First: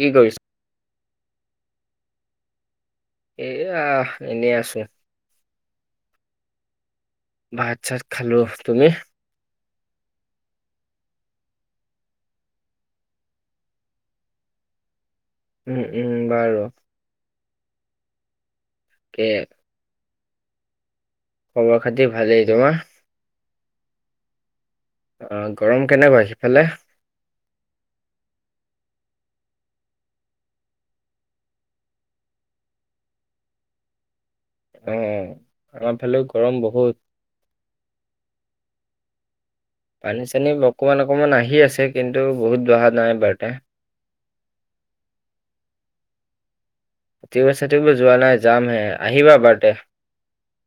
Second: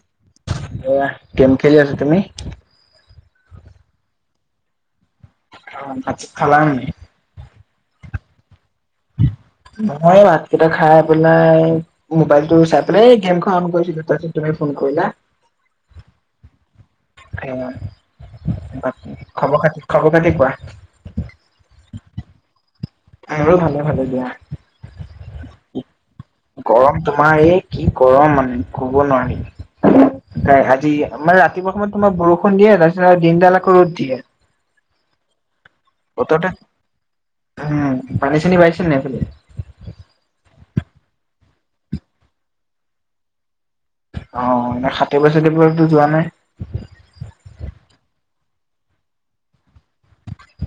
কি কৰিছ এইয়া, গেম খেলি আছোঁ, তুমি? এইয়াহ, এনেই আছোঁ। অ', ভাত খালানি? ভাত-চাত খালোঁ, তুমি? মই এই ভাতকেইটা খায় পেলাই মোবাইলটো চাই পেলাই এই গেমখন অন কৰিছিলোঁ, তাৰপাছত তুমি ফোন কৰিলা। উম উম, বাৰু। অ', বাকী তাকে খবৰ খাতি-খবৰ খাতি কোৱা। খবৰ-খাতি ভালেই, তোমাৰ? মোৰো ভালেই-ভালেই দিয়া, অ গৰম কেনেকুৱা সিফালে? গৰম? তোমাৰ এই কি গৰম মানে, ক'ব নোৱাৰি। [unintelligible] মানে ৰাতিপুৱা সময়ত তোমাৰ বৰষুণ দিয়ে, তাৰপিছত আকৌ দিনদাল আকৌ ৰ'দ দিয়ে। অ', আমাৰ ফালেও বতৰতে গৰম বহুত। উম, পানী-চানী বাঢ়িছে নাই সেইফালে? পানী-চানী অকমান অকমান আহি আছে, কিন্তু, বহুত বঢ়া নাই বাৰু এটা। অ', নাই সাঁতুৰিবলৈ-চাতুৰিবলৈতো যোৱা নাই? সাঁতুৰিব-চাতুৰিব যোৱা নাই, যাম হে, আহিবা বাৰু তে।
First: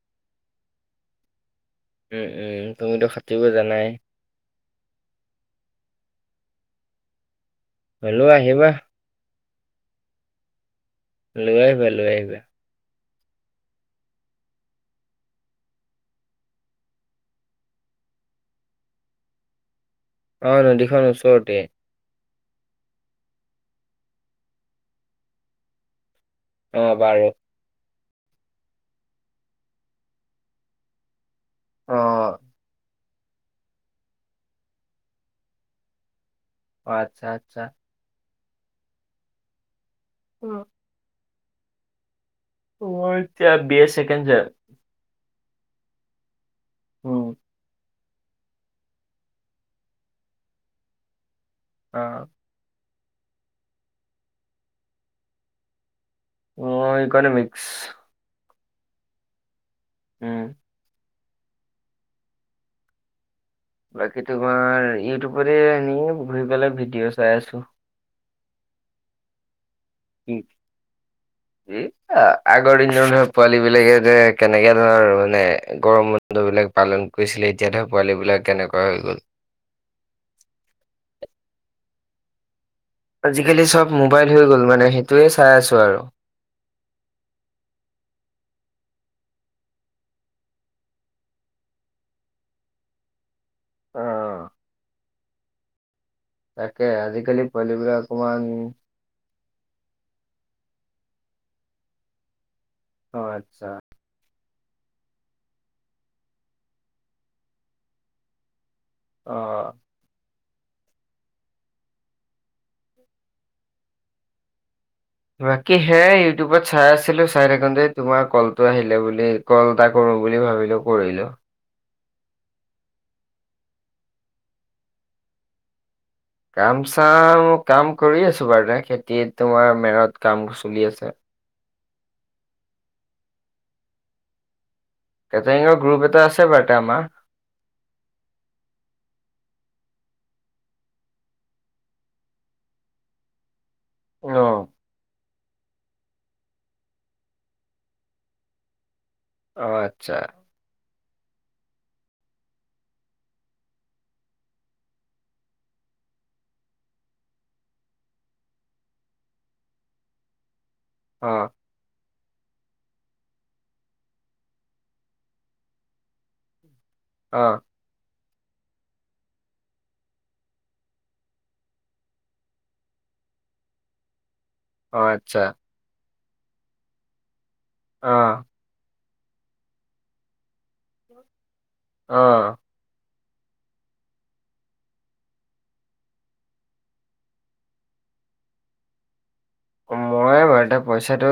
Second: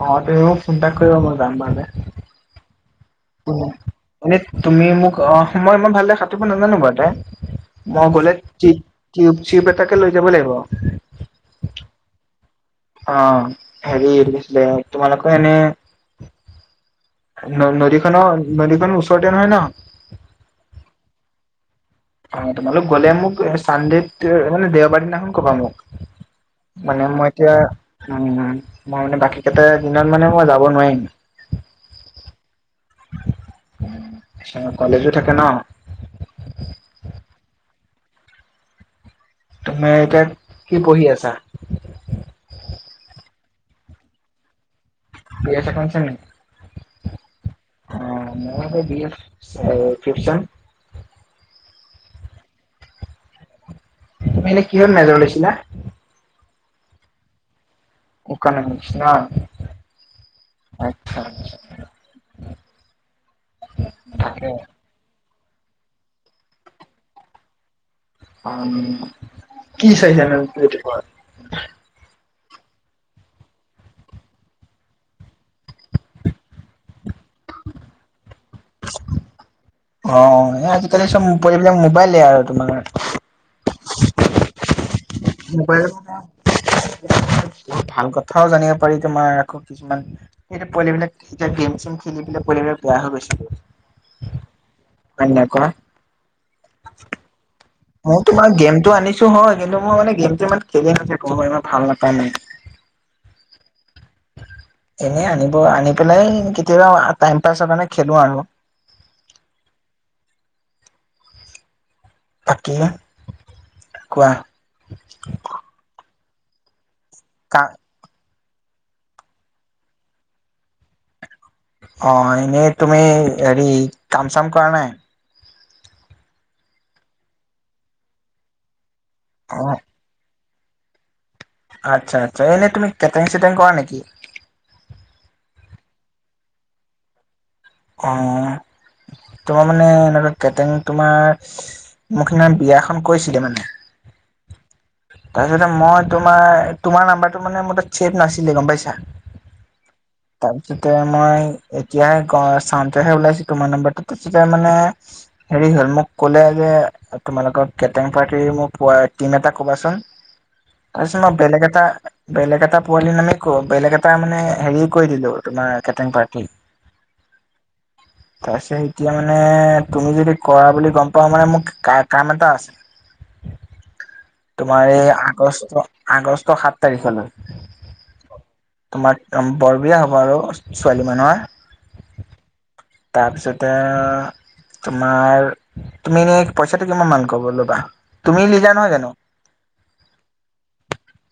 অ', তুমি মোক ফোন এটা কৰিবা, মই যাম বাৰু তে। উম উম, তুমিতো সাঁতুৰিব জানাই? মানে তুমি মোক অ'-মই ইমান ভালদৰে সাতুঁৰিব নাজানো বাৰু তে, মই হ'লেও গ'লে আহিবা তি টিউব চিউব এটাকে লৈ যাব লাগিব। লৈ আহিবা লৈ আহিবা। অ', হেৰি এইটো কি আছিলে, তোমালোকৰ এনে নদ-নদীখনৰ নদীখনৰ ওচৰতে নহয় ন? অ', নদীখন ওচৰতে। অ', তোমালোক গ'লে মোক চাণ্ডডেত মানে দেওবাৰ দিনাখন ক'বা মোক। অ মানে বাৰু। মই এতিয়া উম, মই মানে বাকীকেইটা দিনত মানে মই যাব নোৱাৰিম। অ' কলেজো থাকে ন। অ', আচ্ছা-আচ্ছা। তুমি এতিয়া কি পঢ়ি আছা? মই এতিয়া B A second sem. B A second sem নেকি? উম'। অ', মইও সেই বি এ ফিফ্থছেম। অ'। তুমি এনে কিহত মেজৰ লৈছিলা? মই ইকনমিক্স। [inaudible] উম আচ্ছা। বাকী তাকে তোমাৰ ইউটিউবতে এনে ঘুৰি পেলাই ভিডিঅ চাই আছোঁ। আম, কি চাইছানো ইউটিউবত? আগৰ দিনৰ ধৰ পোৱালিবিলাকে যে কেনেকে ধৰ মানে গৰমত দ বিলাক পালন কৰিছিলে এতিয়া ধৰা পোৱালিবিলাক কেনেকোৱা হৈ গ'ল। অ আজিকালি চব পোৱালিবিলাক মোবাইলে আৰু তোমাৰ। আজিকালি চব মোবাইল হৈ গ'ল মানে সেই [inaudible] ভাল কথাও জানিব পাৰি তোমাৰ আকৌ কিছুমান এতিয়াটো পোৱালি বিলাক এতিয়া গেম-চেম খেলি পেলাই পোৱালি বিলাক বেয়া হয় গৈছে। অ। হৈ নাই কোৱা? তাকে আজিকালি পোৱালিবিলাক মই অকমান তোমাৰ গেমটো আনিছো হয় কিন্তু মই মানে গেমটো ইমান খেলি নাথাকো মই ইমান ভাল নাপাও মানে। অ আচ্ছা। এনেই আনিব আনি পেলাই কেতিয়াবা টাইম পাছৰ কাৰণে খেলো আৰু। অ অ বাকী কোৱা? বাকী হেয়াই ইউটিউব চাই আছিলো চাই কা থাকোন তে তোমাৰ কলটো আহিলে বুলি, কল এটা কৰো বুলি ভাবিলো কৰিলো। অ এনেই তুমি হেৰি কাম চাম কৰা নাই? কাম চাম কাম কৰি আছো বাৰু দে খেতিত অ তোমাৰ মেৰত কাম চলি আছে। আচ্ছা আচ্ছ, এনে তুমি কেটিং চেটিং কৰা নিকী? কটেঙৰ গ্ৰুপ এটা আছে বাৰুতে আমাৰ। অঁ। তোমাৰ মানে এনেকুৱা কেটেন তোমাৰ মোক মানে বিয়া এখন কৈছিলে মানে। অঁ। তাৰপিছ মই তোমাৰ, তোমাৰ নাম্বাৰটো মানে মোৰ তাত চেভ নাছিলে গম পাইছা। অ আচ্ছা। তাৰপিছতে মই এতিয়াহে ক চাওঁতে ওলাইছো তোমাৰ নাম্বাৰটো, তাৰপিছতে মানে হেৰি হ'ল মোক ক'লে যে তোমালোকৰ কেটেৰিং পাৰ্টিৰ পোৱা ৰ টিম এটা কবাচোন। তাৰপিছত অ মই বেলেগ এটা বেলেগ এটা পোৱালি মানে ক বেলেগ এটা মানে হেৰি ক দিলো তোমাৰ কেটং পাৰ্টি। অ। [unintelligible] তাৰ পিছত এতিয়া মানে তুমি যদি কৰা বুলি গম পাও মানে মোক কা কাম এটা আছে। তোমাৰ অ এই আচ্ছা আগষ্ট আগষ্ট সাতঁ তাৰিখৰ লৈ। অঁ। তোমাক তম বৰ বিয়া হ'ব আৰু ছোৱালী মানুহৰ। অঁ। তাৰপিছতে এ তোমাৰ, তুমি এনেই পইচাটো কিমান মান কব ল'বা, তুমি লিডাৰ নহয় জানো? মই বাৰু এতিয়া পইচাটো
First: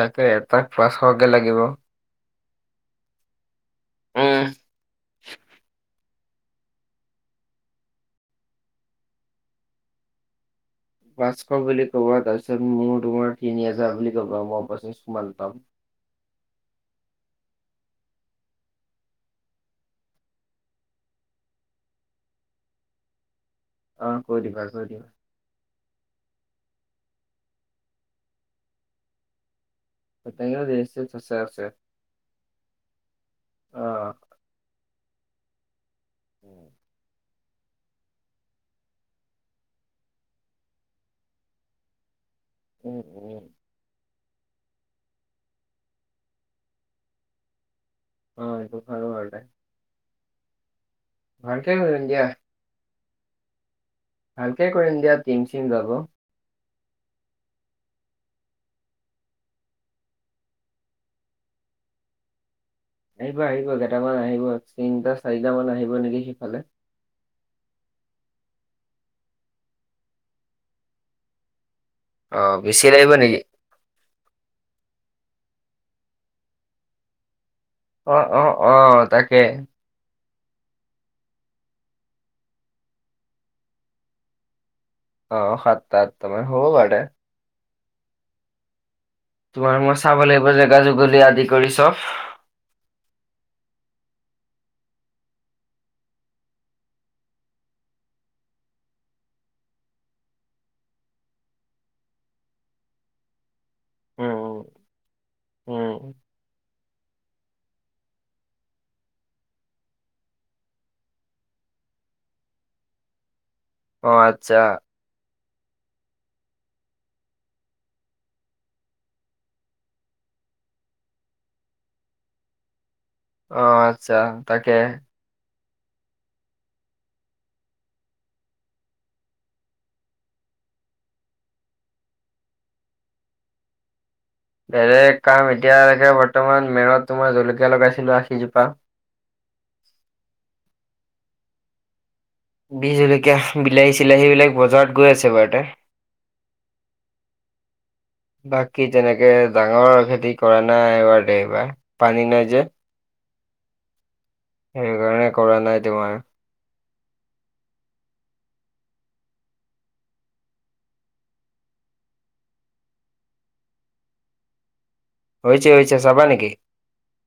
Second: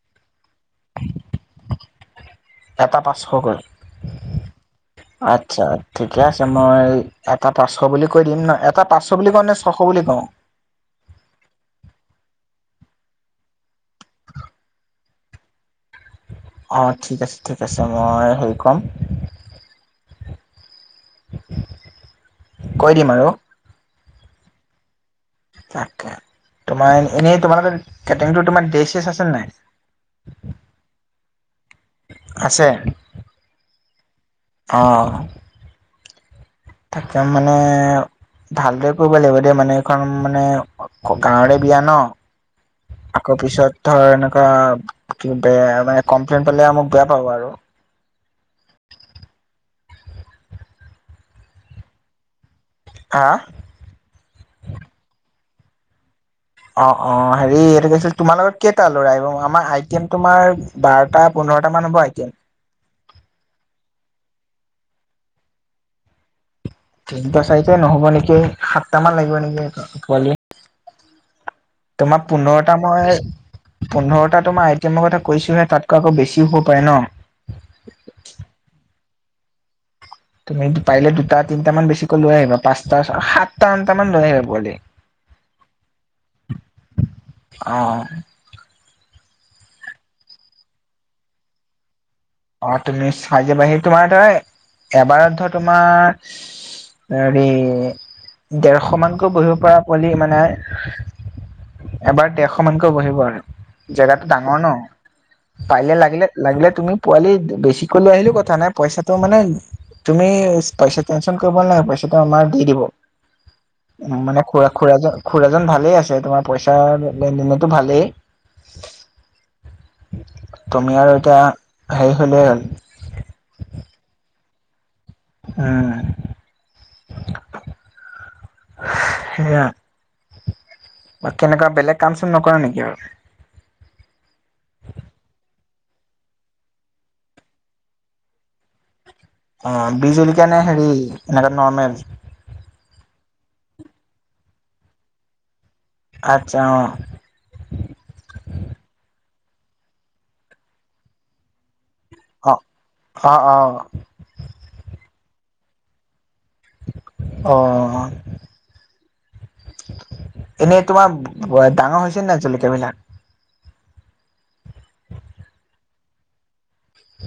তাকে এটাক পাচঁশ কে লাগিব। এটা পাঁচশ কৈ উম আচ্ছা। ঠিকে আছে মই এটা পাঁচশ বুলি কৈ দিম ন, এটা পাঁচশ বুলি কওঁ নে ছয়শ বুলি কওঁ? পাচঁশ বুলি ক'বা তাৰপিছত মোৰ তোমাৰ তিনি‌ হাজাৰ বুলি কবা মই পঁচিশ মান পাম। অঁ, ঠিক আছে, ঠিক আছে, মই হেৰি কম। কৈ দিম আৰু। অ, কৈ দিবা, কৈ দিবা। তাকে, তোমাৰ এনেই তোমালোকৰ কেটেৰিংটো তোমাৰ ড্ৰেছ- চেছ আছেনে নাই? তেনেকে ড্ৰেছ- চেছ আছে, আছে। আছে। অ। অঁ। [inaudible] থাকে মানে ভালদৰে কৰিব লাগিব দেই মানে, এইখন মানে গাঁওৰে বিয়া নহ! উম আকৌ উম পিছত ধৰ এনেকুৱা কি বেয়া, মানে কমপ্লেইন পালে মোক বেয়া পাব আৰু। অ, এইটো ভাল হোৱা নাই। ভালকে কৰিম দিয়া। হা! ভালকে কৰিম দিয়া, টীম-চিম যাব। অ, অ, হেৰি এইটো কি আছিল, তোমাৰ লগত কেইটা ল'ৰা আহিব? আমাৰ আইটেম তোমাৰ বাৰটা-পোন্ধৰটা মান হ'ব আইটেম। আহিব, আহিব, কেইটামান আহিব, তিনিটা-চাৰিটা মান আহিব নেকি সিফালে। তিনিটা-চাৰিটাই নহ'ব নেকি? সাতটা মান লাগিব নেকি পোৱালি? তোমাৰ অ পোন্ধৰটা বেছি লাগিব মই নেকি পোন্ধৰটা তোমাৰ আইটেমৰ কথা কৈছোহে, তাতকৈ আকৌ বেছিও হ'ব পাৰে ন! অ, অ, অ, তাকে। তুমি পাৰিলে দুটা-তিনিটা মান বেছিকৈ লৈ আহিবা, পাঁচটা, সাতটা-আঠটা মান লৈ আহিবা পোৱালি। অ, সাতটা-আঠটা মান, হ'ব বাৰু দে। অ, অ। তোমাৰ মই চাব লাগিব, জেগা যুগলি আদি কৰি চব। অ, তুমি চাই যাবাহি, তোমাৰ ধৰা, এবাৰত ধৰা তোমাৰ হেৰি, ডেৰশ মানকৈ বহিব পৰা পোৱালি মানে এবাৰ ডেৰশ মানকৈ বহিব আৰু, জেগাতো উম ডাঙৰ উম ন! পাৰিলে উম। লাগিলে, লাগিলে, তুমি পোৱালি বেছিকৈ লৈ আহিলেও কথা নাই, পইচাটো মানে তুমি পইচা টেনশন কৰিব নালাগে, পইচাটো আমাৰ দি দিব। অ উম, মানে আচ্ছা খুৰা, খুৰাজন খুৰাজন ভালেই আছে, তোমাৰ পইচা লেন-দেনতো ভালেই। তুমি আৰু এতিয়া হেৰি হ'লে হ'ল। অ, আচ্ছা, তাকে। উম। সেয়া। বাকী এনেকুৱা বেলেগ কাম-চাম নকৰা নেকি আৰু? বেলেগ কাম এতিয়ালেকে বৰ্তমান মেৰত তোমাৰ জলকীয়া লগাইছিলো আশীজোপা। অ, বিহ জলকীয়া নে, হেৰি নৰ্মেল? বিহ জলকীয়া, বিলাহী-চিলাহী বিলাক বজাৰত গৈ আছে বাৰুতে। আচ্ছা, অ। বাকী, তেনেকে ডাঙৰ খেতি কৰা নাই এইবাৰ, [unintelligible] পানী নাই অ। যে। অ, অ। সেইকাৰণে কৰা নাই তোমাৰ। অ'। এনেই তোমাৰ ডাঙৰ হৈছে নে নাই জলকীয়া বিলাক? হৈছে হৈছে চাবা নেকি?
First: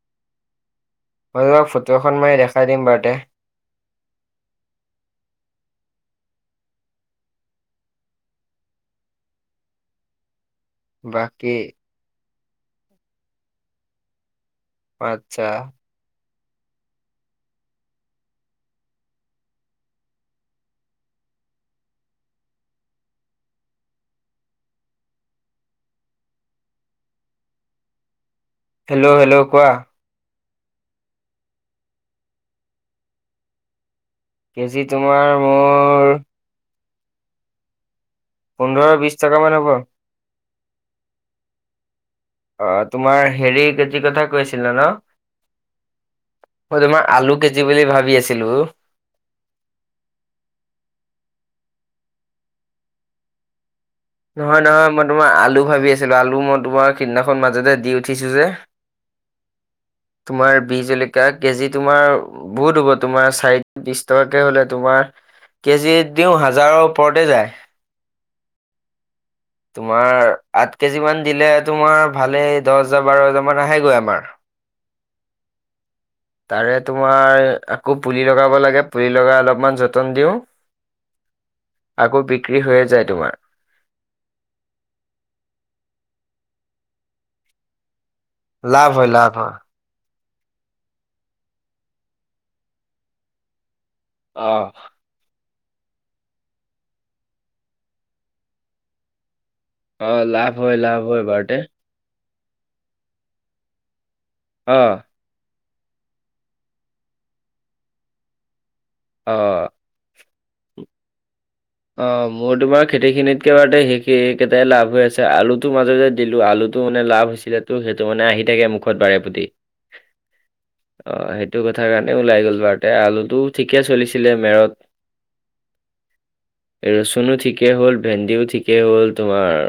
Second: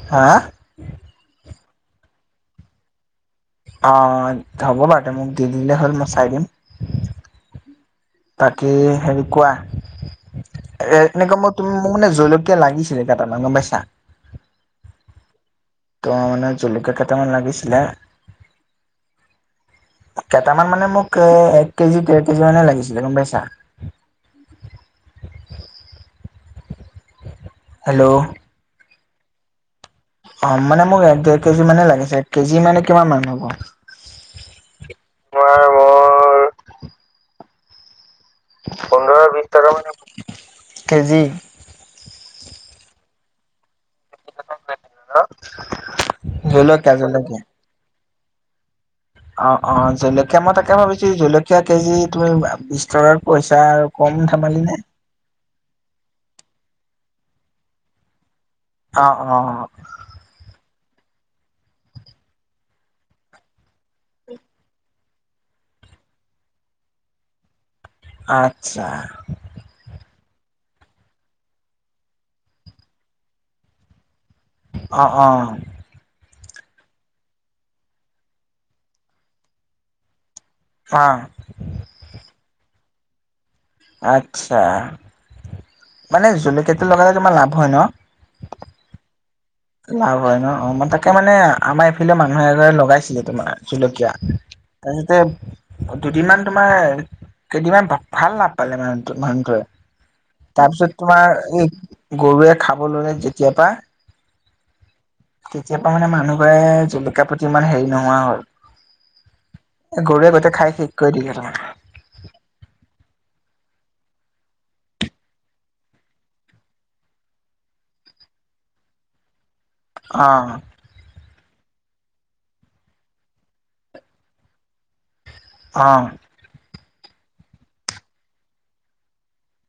হা? মই তোমাক ফটো এখন মাৰি দেখাই দিম বাৰু তে। অ', হ'ব বাৰু তে মোক দি দিলে হ'ল মই চাই দিম। বাকী হেৰি কোৱা? [unintelligible] বাকী জলকীয়া লাগিছিলে কেইটামান গম পাইছা। আচ্ছা ত মানে জলকীয়া কেইটামান লাগিছিলে। কেইটামান মানে মোক এক কেজি ডেৰ কেজি মানে লাগিছিলে গম পাইছা। হেল্ল' হেল্ল' হেল্ল' কোৱা অ' মানে মোক এক দেৰ কেজি মানে লাগিছিল এক কেজি মানে কিমান মান হ'ব? এক কেজিত তোমাৰ মোৰ পোন্ধৰ বিশ টকা মানে কেজি। অ' তোমাৰ হেৰি কেজি কথা কৈছে। ন মই জলকীয়া তোমাৰ আলু জলকীয়া কেজি বুলি ভাবি আছিলোঁ। অ', অ' জলকীয়া মই তাকে ভাবিছোঁ জলকীয়া কেজি তুমি স্তৰত পইচা আৰু কম ধেমালি নহয় নে নহয় মই তোমাৰ আলু ভাবি আছিলোঁ আলু মই তোমাৰ সেইদিনাখন মাজতে দি উঠিছোঁ যে। অ', অ', অ'। তোমাৰ বি জলকীয়া কেজি তোমাৰ বহুত হ'ব তোমাৰ চাৰিত বিশ টকাকে হলে তোমাৰ কেজিয়ে দিওঁ হাজাৰৰ ওপৰতে যায়। আচ্ছা। তোমাৰ আঠ কেজি মান দিলে তোমাৰ ভালেই দহ হাজাৰ বাৰ হাজাৰ মান আহেগৈ আমাৰ। অ', অ'। তাৰে তোমাৰ আকৌ পুলি লগাব লাগে পুলি লগাই অলপমান যতন দিওঁ। [unintelligible] আকৌ বিক্ৰী হৈয়ে যায় তোমাৰ। আচ্ছা মানে জলকীয়াটো লগালে তোমাৰ লাভ হয় ন? লাভ হয়, লাভ হয়। লাভ হয় ন? অ', তাকে মানে আমাৰ এইফালে মানুহে এজনে লগাইছিলে তোমাৰ জলকীয়া। অ', তাৰপিছতে দুদিনমান তোমাৰ কেইদিনমান ভাল লাভ পালে মানে মানুহটোৱে। অ', লাভ হয় তাৰপিছত লাভ হয় তোমাৰ বাৰুতে এই গৰুৱে খাব ল'লে যেতিয়াৰ পৰা অ'। তেতিয়াৰা পৰা মানে মানুহ ঘৰে জলকীয়াৰ প্ৰতি ইমান হেৰি নোহোৱা হল অ'। এ গৰুৱে গোটেই খাই শেষ কৰি দিলে তাৰ। অ', মোৰ তোমাৰ খেতি খিনিতকে বাৰুতে শেষে হেইকেইটায়ে লাভ হৈ আছে, আলুটো মাজতে দিলো, আলু টো মানে লাভ হৈছিলেতো, সেইটো মানে আহি থাকে মুখত বাৰে প্ৰতি। অ'। অ' সেইটো কথাৰ কাৰণে ওলাই গ'ল বাৰুতে, আলুটো ঠিকে চলিছিলে মেৰত অ'। ৰচুনো ঠিকেই হ'ল ভেন্দিও ঠিকেই হ'ল তোমাৰ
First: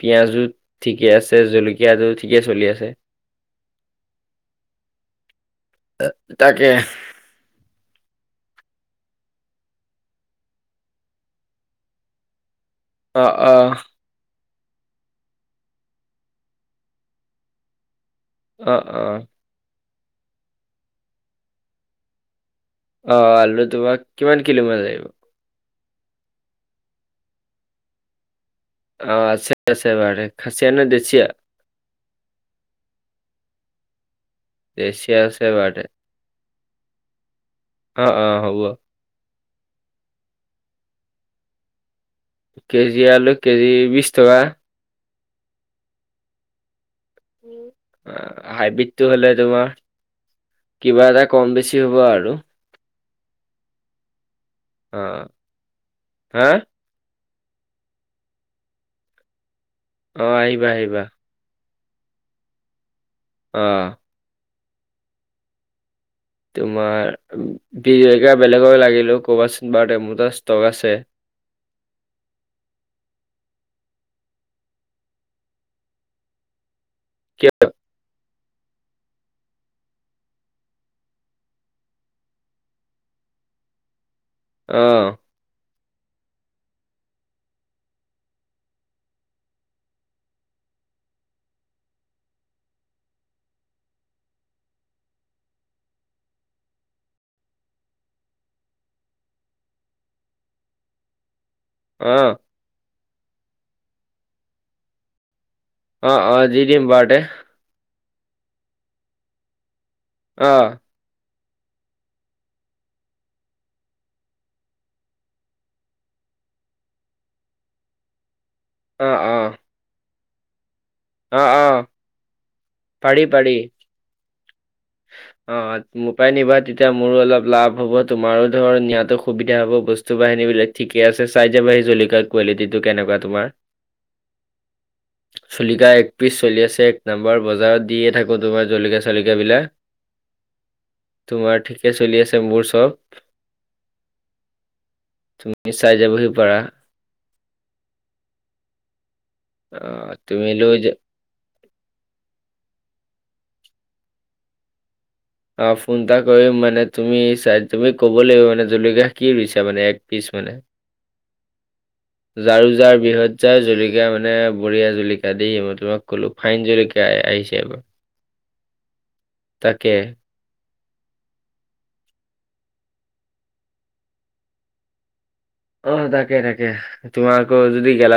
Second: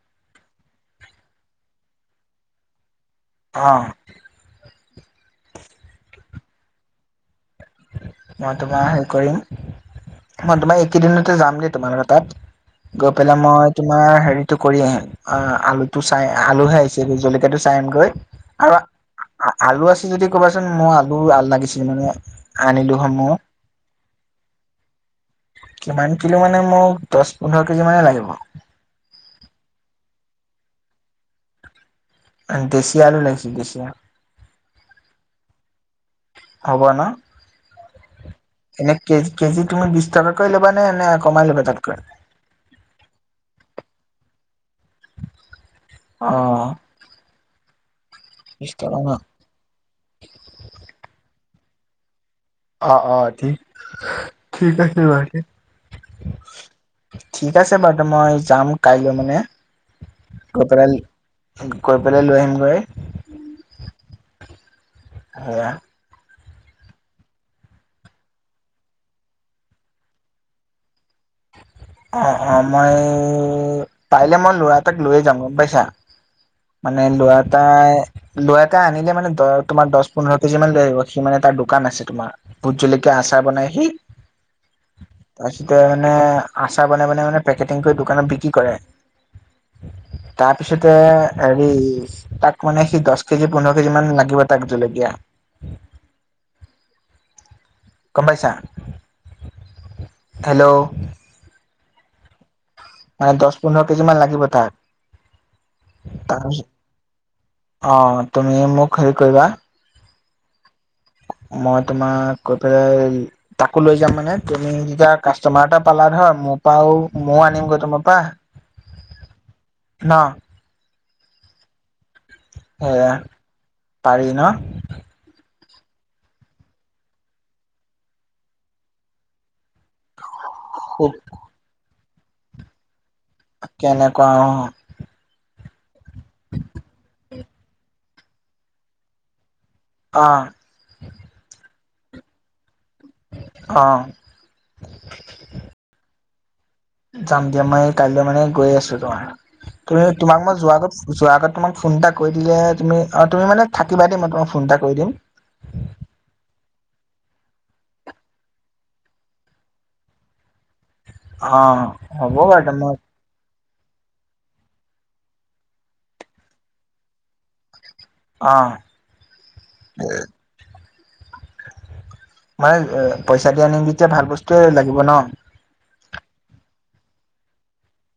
পিয়াজো ঠিকে আছে জলকীয়াটো ঠিকে চলি আছে অ অ তাকে মই তোমাৰ হেৰি কৰিম মই তোমাৰ এইকেইদিনতে যাম দেই তোমালোকৰ তাত গৈ অ পেলাই অ মই তোমাৰ হেৰি টো কৰি আহিম আ আলু টো চাই আলুহে আহিছেই জলকীয়া টো চাই আহিমগৈ অঁ অঁ আ আলু আছে যদি ক'বাচোন মই আলু লাগিছিল মানে আনিলো হয় অ মই আলু তোমাক কিমান কিলো মান লাগিব কিমান কিলো মানে মোক দহ পোন্ধৰ কেজি মানে লাগিব অ আছে আছে বাৰে খাচিয়া নে দেচিয়া দেচিয়া আলু লাগিছিল দেচিয়া দেচিয়া আছে বাৰুতে হ'ব ন অ অ হ'ব এনে কেজি কেজি তুমি বিছ টকাকৈ ল'বা নে এনে কমাই ল'বা তাতকৈ কেজি আলু কেজি বিছ টকা অ উম অ বিশ টকা হাইব্ৰীড ন হলে তোমাৰ কিবা এটা কম বেছি হ'ব আৰু অ অ ঠিক ঠিক অ আছে বাকি হা ঠিক আছে বাৰুতে মই যাম কাইলৈ মানে অ গৈ আহিবা পেলাই আহিবা গৈ পেলাই লৈ আহিমগৈ অইয় সেয়া তোমাৰ বি জলকীয়া বেলেগক লাগিলেও ক'বাচোন বাৰুতে মোৰ তাত ষ্টক আছে অ অ মই পাৰিলে মই ল'ৰা এটাক লৈ যাম গম পাইছা। মানে ল'ৰা কিয় এটাই লৱা এটা আনিলে মানে দহ তোমাৰ দছ পোন্ধৰ কেজি মান লৈ আহিব সি মানে তাৰ দোকান আছে তোমাৰ। ভুত জুলকীয়া আচাৰ বনাই সি অ। তাৰপিছতে মানে আচাৰ বনাই বনাই মানে পেকেটিং কৰি দোকানত বিকি কৰে। তাৰপিছতে এৰি তাক মানে সি দছ কেজি পোন্ধৰ কেজি মান লাগিব তাক জলকীয়া। গম পাইছা, হেল্ল' অ। মানে দছ পোন্ধৰ কেজি মান লাগিব তাক। অ অ দি তাৰপিছত দিম বাৰুতে। অ তুমি মোক হেৰি কৰিবা। অ। মই তোমাক গৈ পেলাই তাকো লৈ যাম মানে তুমি তেতিয়া কাষ্টমাৰ এটা পালা ধৰা মোৰ পৰাও ময়ও আনিমগৈ তোমাৰ পা অঁ অঁ ন অঁ অঁ। এ পাৰি ন? অ মোৰ পৰাই নিবা তেতিয়া মোৰো অলপ লাভ হব তোমাৰো ধৰা নিয়াতো সুবিধা হব বস্তু বাহিনী বিলাক। ঠিকে খুব আছে চাই যাবা সেই জলিকীয়াৰ কোৱালিটি টো কেনেকুৱা তোমাৰ। কেনেকুৱা অ। জলিকা একত্ৰিছ চলি আছে এক নম্বৰ বজাৰত দিয়ে থাকো তোমাৰ জলকীয়া চলকীয়া বিলাক। অ। তোমাৰ ঠিকে চলি আছে মোৰ চব। অ। তুমি চাই যাবহি পাৰা। যাম দিয়া মই কাইলৈ মানে গৈ আছোঁ তোমাৰ তুমি অ', তোমাক মই যোৱাৰ লৈ আগত, যোৱা আগত তোমাক ফোন এটা কৰি দিলে হে তুমি অ তুমি মানে থাকিবা দেই মই তোমাক ফোন এটা কৰি দিম। অ ফোন এটা কৰিম মানে, তুমি চাই তুমি ক'ব লাগিব মানে জলকীয়া কি ৰুইছা মানে এক পিচ মানে। অ। হ'ব জাৰু বাৰু মই যাৰ বিহৎ। জাৰ জলকীয়া মানে বঢ়িয়া জলকীয়া দেই মই তোমাক কলো ফাইন জলকীয়া আহিছে এইবাৰ। অ। তাকে মানে এ পইচা দি আনিম যেতিয়া ভাল বস্তুৱে লাগিব ন। অ তাকে তাকে তোমাৰ আকৌ যদি গেলা,